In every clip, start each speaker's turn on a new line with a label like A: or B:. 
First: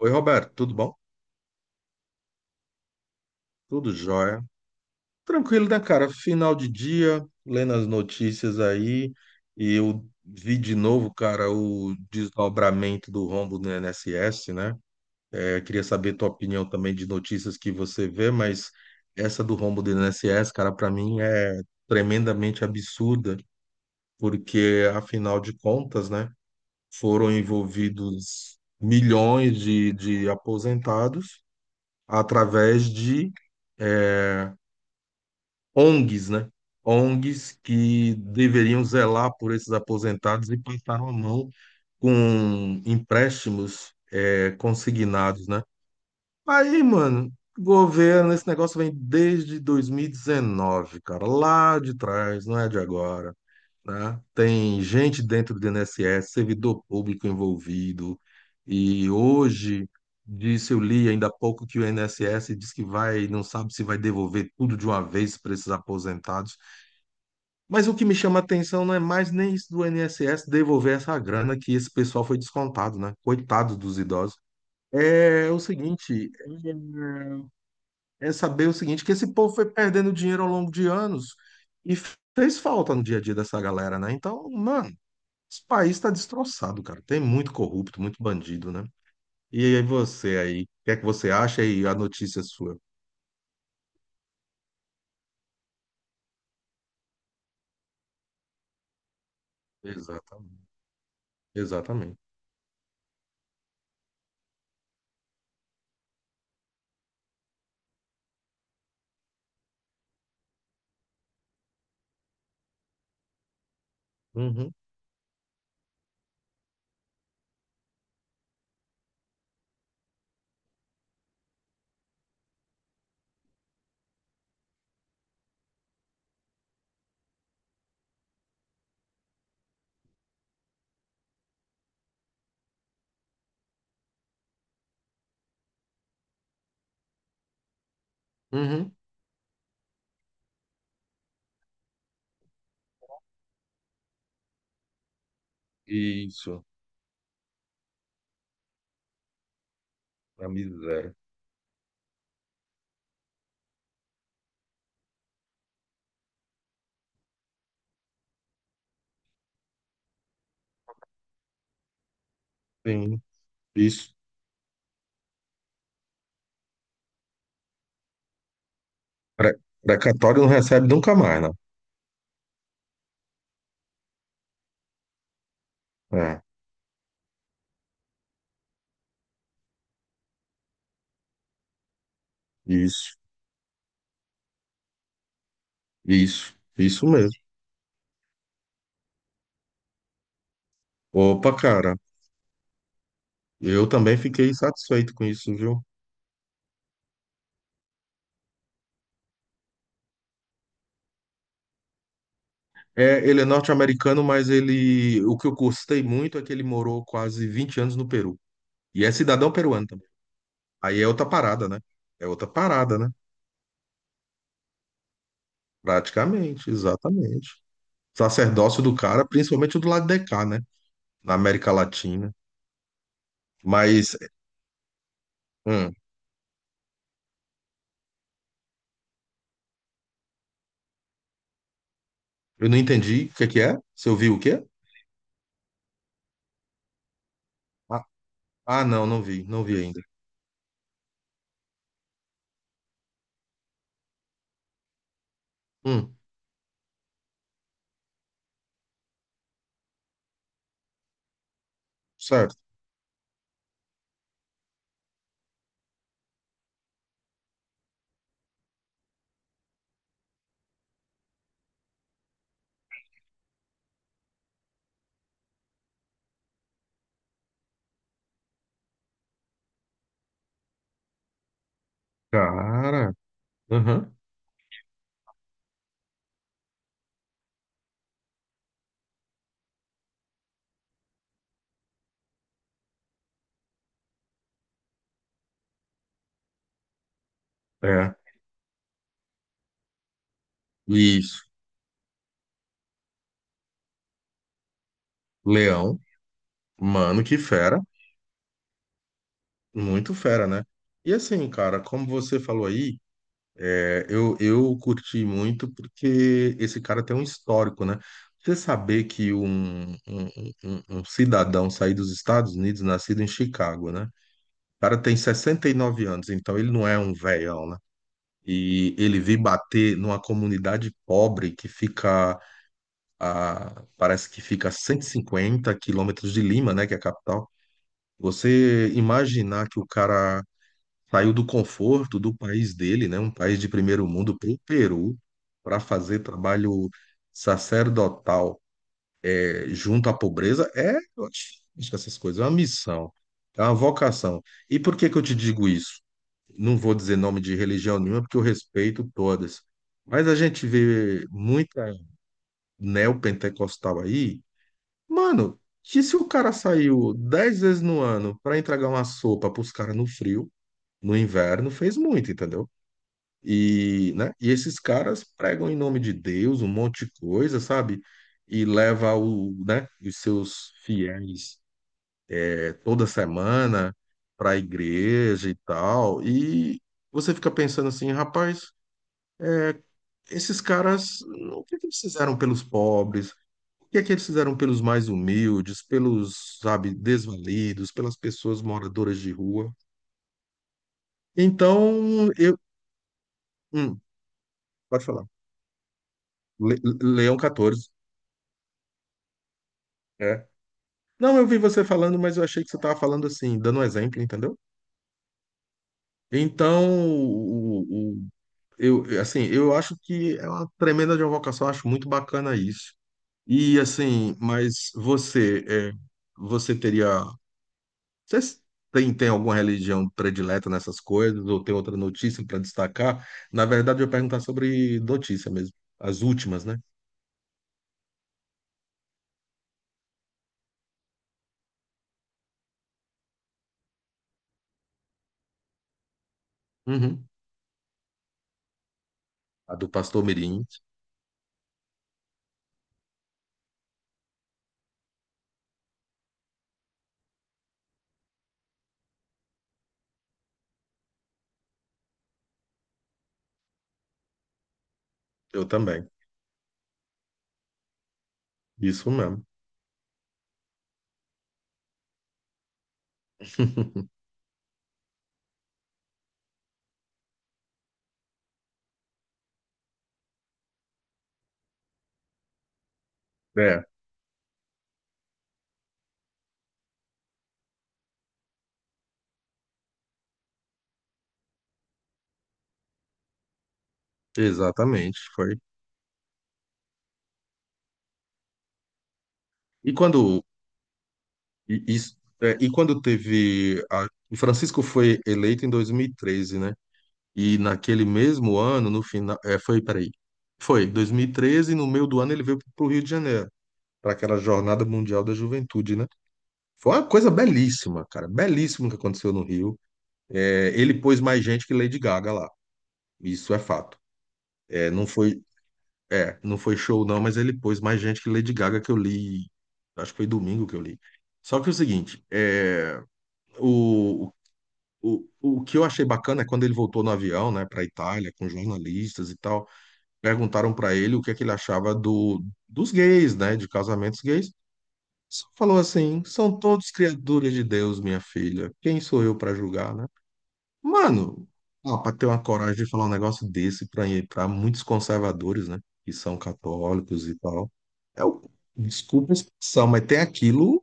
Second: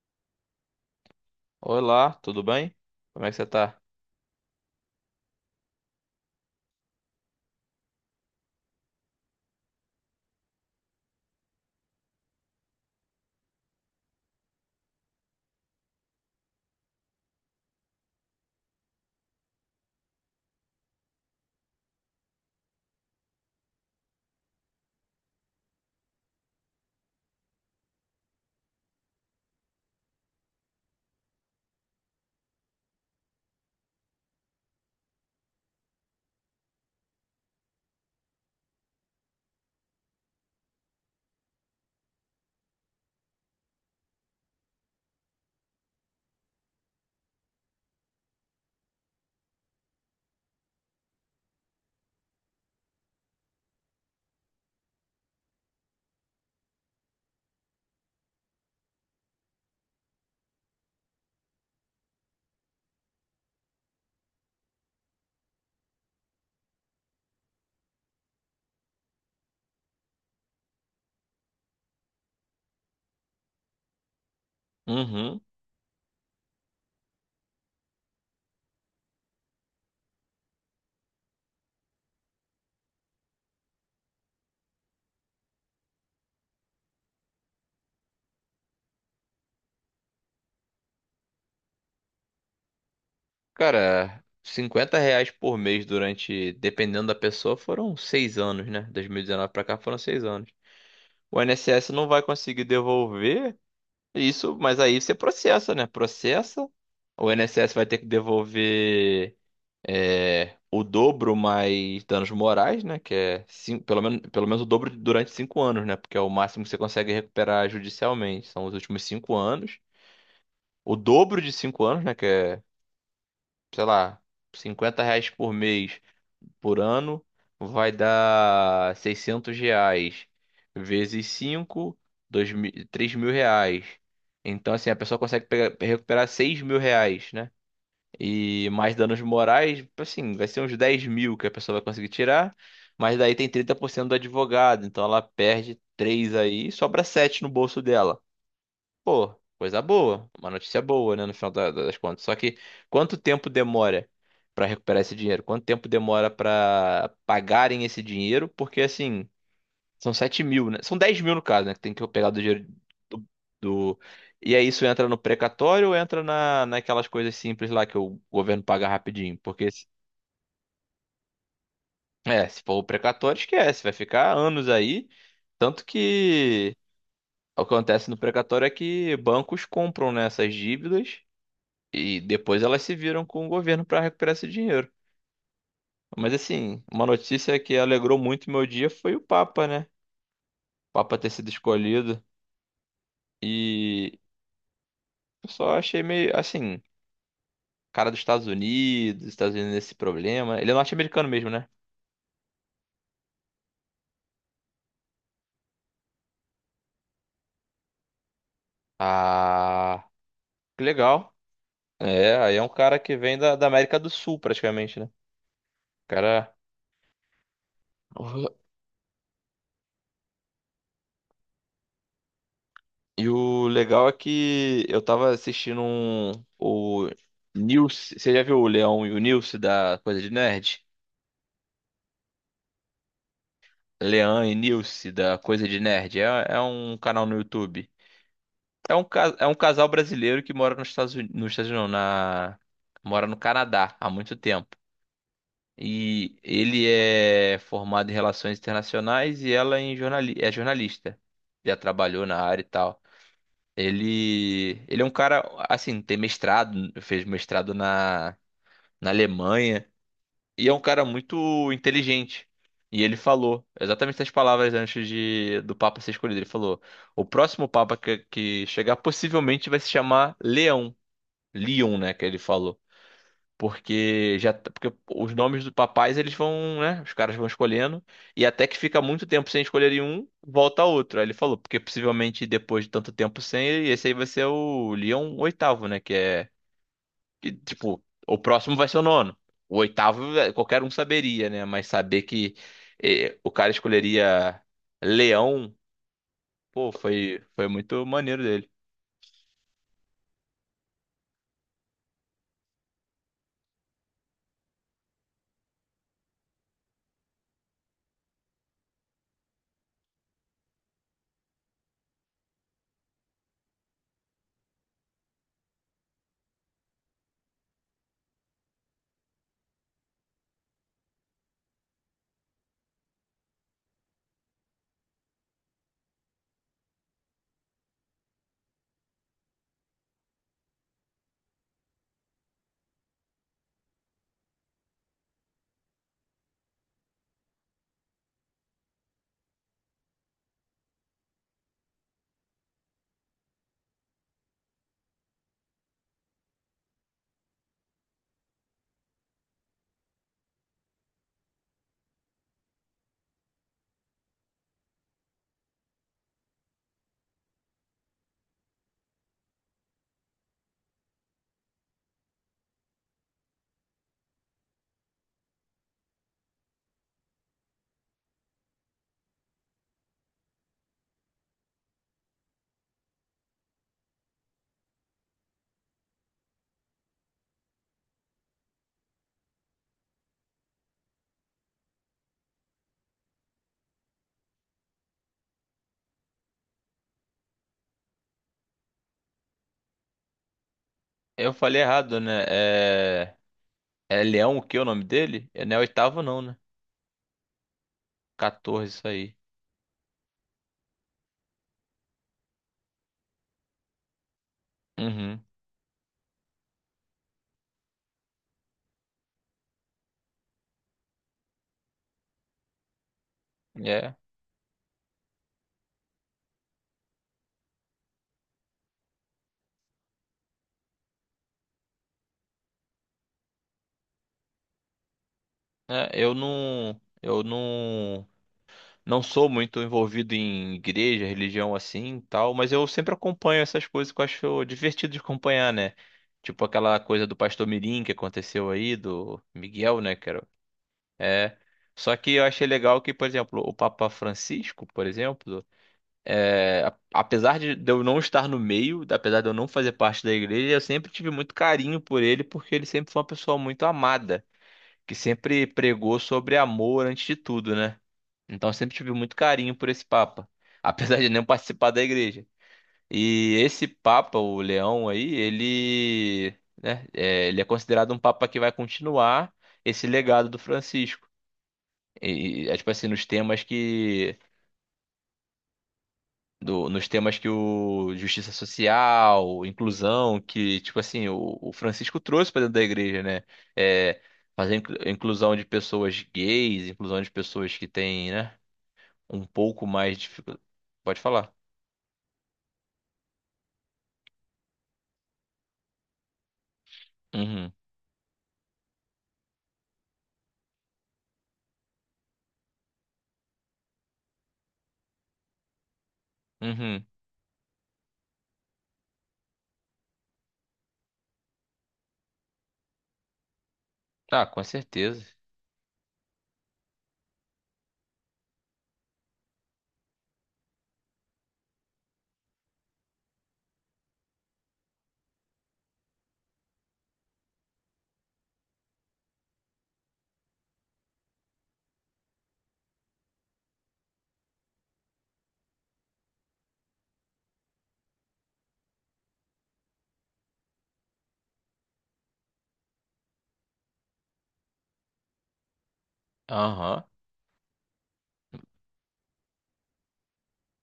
A: Oi, Roberto, tudo bom?
B: Olá, tudo bem? Como é que você tá?
A: Tudo jóia. Tranquilo, né, cara? Final de dia, lendo as notícias aí, e eu vi de novo, cara, o desdobramento do rombo no INSS, né? Eu queria saber tua opinião também de notícias que você vê, mas essa do rombo do INSS, cara, pra mim é tremendamente absurda, porque afinal de contas, né, foram envolvidos milhões de aposentados através de é, ONGs, né? ONGs que deveriam zelar por esses aposentados e passaram a mão com empréstimos consignados, né? Aí, mano, governo, esse negócio vem desde 2019, cara, lá de trás, não é de agora, né? Tem gente dentro do INSS, servidor público envolvido, e hoje, disse, eu li ainda há pouco que o INSS diz que vai, não sabe se vai devolver tudo de uma vez para esses aposentados. Mas o que me chama a atenção não é mais nem isso do INSS devolver essa grana que esse pessoal foi descontado, né? Coitado dos idosos.
B: Uhum.
A: É o seguinte, é, é saber o seguinte, que esse povo foi perdendo dinheiro ao longo de anos e fez falta no dia a dia dessa galera, né? Então, mano, esse país está destroçado, cara. Tem muito corrupto, muito bandido, né? E aí você aí, o que é que você acha e a notícia é sua?
B: Cara, R$ 50 por mês durante, dependendo da pessoa, foram 6 anos, né? 2019 pra cá foram 6 anos.
A: Exatamente.
B: O INSS não
A: Exatamente.
B: vai conseguir devolver isso, mas aí você processa, né? Processa. O INSS vai ter que devolver, o dobro mais danos morais, né? Que é pelo menos o
A: Uhum,
B: dobro durante 5 anos, né? Porque é o máximo que você consegue recuperar judicialmente. São os últimos 5 anos. O dobro de 5 anos, né? Que é, sei lá, R$ 50 por mês por ano, vai dar R$ 600 vezes 5, 2 mil, 3 mil reais. Então, assim, a pessoa consegue recuperar R$ 6.000, né? E mais
A: uhum.
B: danos morais, assim, vai ser uns 10.000 que a pessoa vai conseguir tirar, mas daí tem 30% do advogado, então ela perde 3
A: Isso,
B: aí, sobra 7 no bolso dela. Pô, coisa boa,
A: a
B: uma notícia
A: miséria.
B: boa, né, no final das contas. Só que quanto tempo demora pra recuperar esse dinheiro? Quanto tempo demora pra pagarem esse dinheiro? Porque assim, são 7.000, né? São 10.000 no caso, né? Que tem que eu pegar do dinheiro
A: Sim,
B: do, do-
A: isso.
B: E aí isso entra no precatório ou entra na, naquelas coisas simples lá que o governo paga rapidinho?
A: Pre-
B: Porque, se-
A: Precatório não recebe nunca mais, né?
B: é, se for o precatório, esquece, vai ficar anos aí. Tanto
A: É,
B: que o que acontece no precatório é que bancos compram, né, essas dívidas. E depois elas se
A: isso,
B: viram com o governo para recuperar esse dinheiro. Mas
A: isso,
B: assim, uma
A: isso mesmo.
B: notícia que alegrou muito meu dia foi o Papa, né? O Papa ter sido
A: Opa, cara,
B: escolhido.
A: eu também
B: E
A: fiquei satisfeito com
B: eu
A: isso,
B: só
A: viu?
B: achei meio assim, cara dos Estados Unidos, Estados Unidos nesse problema. Ele é norte-americano mesmo, né?
A: É, ele é norte-americano, mas ele, o que eu gostei muito é que ele morou quase 20 anos no Peru. E é cidadão peruano
B: Ah,
A: também.
B: que
A: Aí é outra
B: legal.
A: parada, né? É
B: É,
A: outra
B: aí é um cara
A: parada, né?
B: que vem da, da América do Sul, praticamente, né? Cara.
A: Praticamente, exatamente.
B: Uhum.
A: Sacerdócio do cara, principalmente o do lado de cá, né? Na América Latina.
B: E o legal é
A: Mas,
B: que eu tava assistindo
A: hum,
B: um, o Nilce. Você já viu o Leão e o Nilce da Coisa de Nerd?
A: eu não entendi o que que é. Você ouviu o
B: Leão e
A: quê?
B: Nilce, da Coisa de Nerd. É um canal no YouTube.
A: Ah, ah,
B: É um,
A: não, não
B: ca-
A: vi,
B: é um
A: não vi
B: casal
A: ainda.
B: brasileiro que mora nos Estados Unidos, não, na, mora no Canadá há muito tempo.
A: Hum,
B: E ele é formado em relações internacionais e ela em é jornalista. Já trabalhou na
A: certo.
B: área e tal. Ele é um cara, assim, tem mestrado, fez mestrado na Alemanha. E é um cara muito inteligente. E ele falou exatamente essas palavras antes do Papa ser escolhido. Ele falou: o próximo Papa que chegar possivelmente vai se chamar Leão. Leon, né? Que ele falou.
A: Cara, aham,
B: Porque os nomes dos papais eles vão, né? Os caras vão escolhendo. E até que fica muito tempo sem escolherem um, volta outro. Aí ele falou: porque possivelmente depois de tanto tempo sem, esse aí vai ser o Leão oitavo, né? Que é que, tipo,
A: é.
B: o próximo vai ser o nono. O oitavo, qualquer um
A: Isso.
B: saberia, né? Mas saber que o cara escolheria Leão,
A: Leão,
B: pô,
A: mano, que
B: foi, foi
A: fera.
B: muito maneiro dele.
A: Muito fera, né? E assim, cara, como você falou aí, eu curti muito porque esse cara tem um histórico, né? Você saber que um cidadão sair dos Estados Unidos, nascido em Chicago, né? O cara tem 69 anos, então ele não é um velhão, né? E ele vir bater numa comunidade pobre que fica parece que fica a 150 quilômetros de Lima, né? Que é a capital. Você imaginar que o cara saiu do conforto do país dele, né, um país de primeiro mundo, para o Peru, para fazer trabalho sacerdotal junto à pobreza, eu acho que essas coisas, é uma missão, é uma vocação. E por que que eu te digo isso? Não vou dizer nome de religião nenhuma, porque eu respeito todas. Mas a gente vê muita neopentecostal aí, mano, que se o cara saiu 10 vezes no ano para entregar uma sopa para os caras no frio, no inverno, fez muito, entendeu? E, né? E esses caras pregam em nome de Deus um monte de coisa, sabe? E leva o, né, os seus fiéis toda semana para a igreja e tal. E você fica pensando assim, rapaz, esses caras, o que que eles fizeram pelos pobres? O que é que eles fizeram pelos mais humildes, pelos, sabe, desvalidos, pelas pessoas moradoras de rua?
B: Eu falei errado,
A: Então,
B: né?
A: eu,
B: É,
A: hum,
B: é Leão o que é o nome
A: Pode falar.
B: dele? É, não é oitavo, não, né?
A: Leão 14.
B: 14, isso aí.
A: Não, eu vi você falando, mas eu achei que você estava falando assim, dando um exemplo, entendeu?
B: Uhum.
A: Então, o, o- eu, assim, eu acho que é uma tremenda de uma vocação, eu acho muito bacana isso. E
B: É.
A: assim, mas você, você teria, você tem alguma religião predileta nessas coisas, ou tem outra notícia para destacar? Na verdade, eu ia perguntar sobre notícia mesmo,
B: É,
A: as
B: eu
A: últimas, né?
B: não. Eu não. Não sou muito envolvido em igreja, religião assim, e tal, mas eu sempre acompanho essas coisas que eu acho divertido de acompanhar, né? Tipo aquela coisa
A: Uhum.
B: do Pastor Mirim que aconteceu aí, do
A: A do
B: Miguel, né,
A: pastor
B: cara?
A: Mirim,
B: É. Só que eu achei legal que, por exemplo, o Papa Francisco, por exemplo, apesar de eu não estar no meio, apesar de eu não fazer parte da igreja, eu sempre tive muito carinho por ele, porque ele sempre foi uma pessoa muito amada, que
A: eu
B: sempre
A: também,
B: pregou sobre amor antes de tudo, né? Então eu sempre
A: isso
B: tive muito
A: mesmo.
B: carinho por esse Papa, apesar de não participar da igreja. E esse Papa, o Leão aí, ele, né, ele é considerado um Papa que vai continuar esse legado do Francisco. E, é tipo assim,
A: É,
B: nos temas que o justiça social, inclusão, que tipo assim, o Francisco trouxe para dentro da igreja, né? É, fazer
A: Exatamente,
B: inclusão
A: foi.
B: de pessoas gays, inclusão de pessoas que têm, né, um pouco
A: E
B: mais de
A: quando
B: dificuldade. Pode falar.
A: e, isso- é, E quando teve o Francisco foi eleito em 2013, né? E
B: Uhum.
A: naquele mesmo ano, no final, peraí, foi 2013 no meio do ano ele veio para o Rio de Janeiro, para aquela Jornada Mundial da Juventude, né? Foi
B: Uhum.
A: uma coisa belíssima, cara, belíssimo que aconteceu no Rio. É, ele pôs mais gente que Lady Gaga lá, isso é fato.
B: Ah, com
A: É,
B: certeza.
A: é, não foi show não, mas ele pôs mais gente que Lady Gaga que eu li, acho que foi domingo que eu li. Só que é o seguinte. É O, o, o que eu achei bacana é quando ele voltou no avião, né, para Itália, com jornalistas e tal, perguntaram para ele o que é que ele achava dos gays, né, de casamentos gays. Só falou assim: são todos criaturas de Deus, minha filha. Quem sou eu para julgar, né? Mano, ah, para ter uma coragem de falar um negócio desse para muitos conservadores, né, que são
B: Aham.
A: católicos e tal, é o, desculpa a expressão, mas tem aquilo,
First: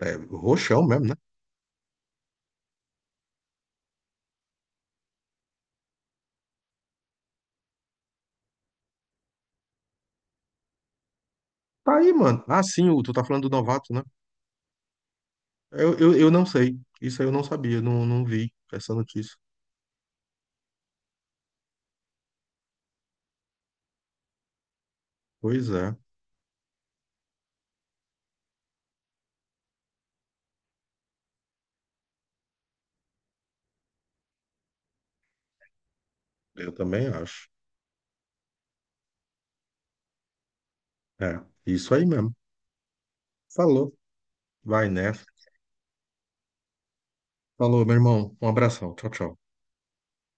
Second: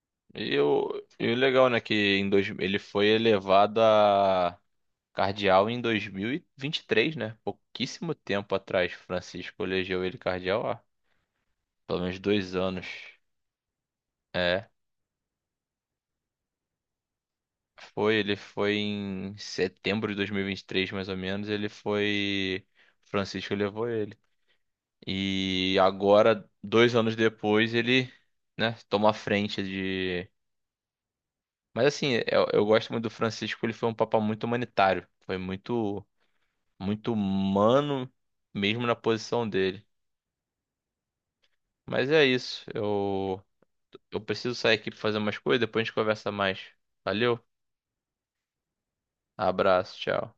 B: E
A: roxão
B: o,
A: mesmo, né?
B: e o legal, né, que ele foi elevado a cardeal em dois mil e vinte e três, né? Pouquíssimo tempo atrás, Francisco elegeu ele cardeal há
A: Tá
B: pelo
A: aí,
B: menos
A: mano.
B: dois
A: Ah,
B: anos.
A: sim, o, tu tá falando do novato, né?
B: É,
A: Eu não sei. Isso aí eu não sabia, não,
B: foi,
A: não
B: ele
A: vi
B: foi
A: essa notícia.
B: em setembro de dois mil e vinte e três mais ou menos, ele foi, Francisco levou ele.
A: Pois
B: E
A: é,
B: agora, 2 anos depois, ele, né, toma a frente. Mas assim, eu gosto muito do Francisco, ele foi um papa muito humanitário. Foi muito,
A: eu também
B: muito
A: acho.
B: humano, mesmo na posição dele.
A: É, isso aí
B: Mas é
A: mesmo.
B: isso, eu,
A: Falou.
B: eu preciso sair
A: Vai
B: aqui pra fazer
A: nessa.
B: umas coisas, depois a gente conversa mais. Valeu,
A: Falou, meu irmão. Um abração. Tchau, tchau.
B: abraço, tchau.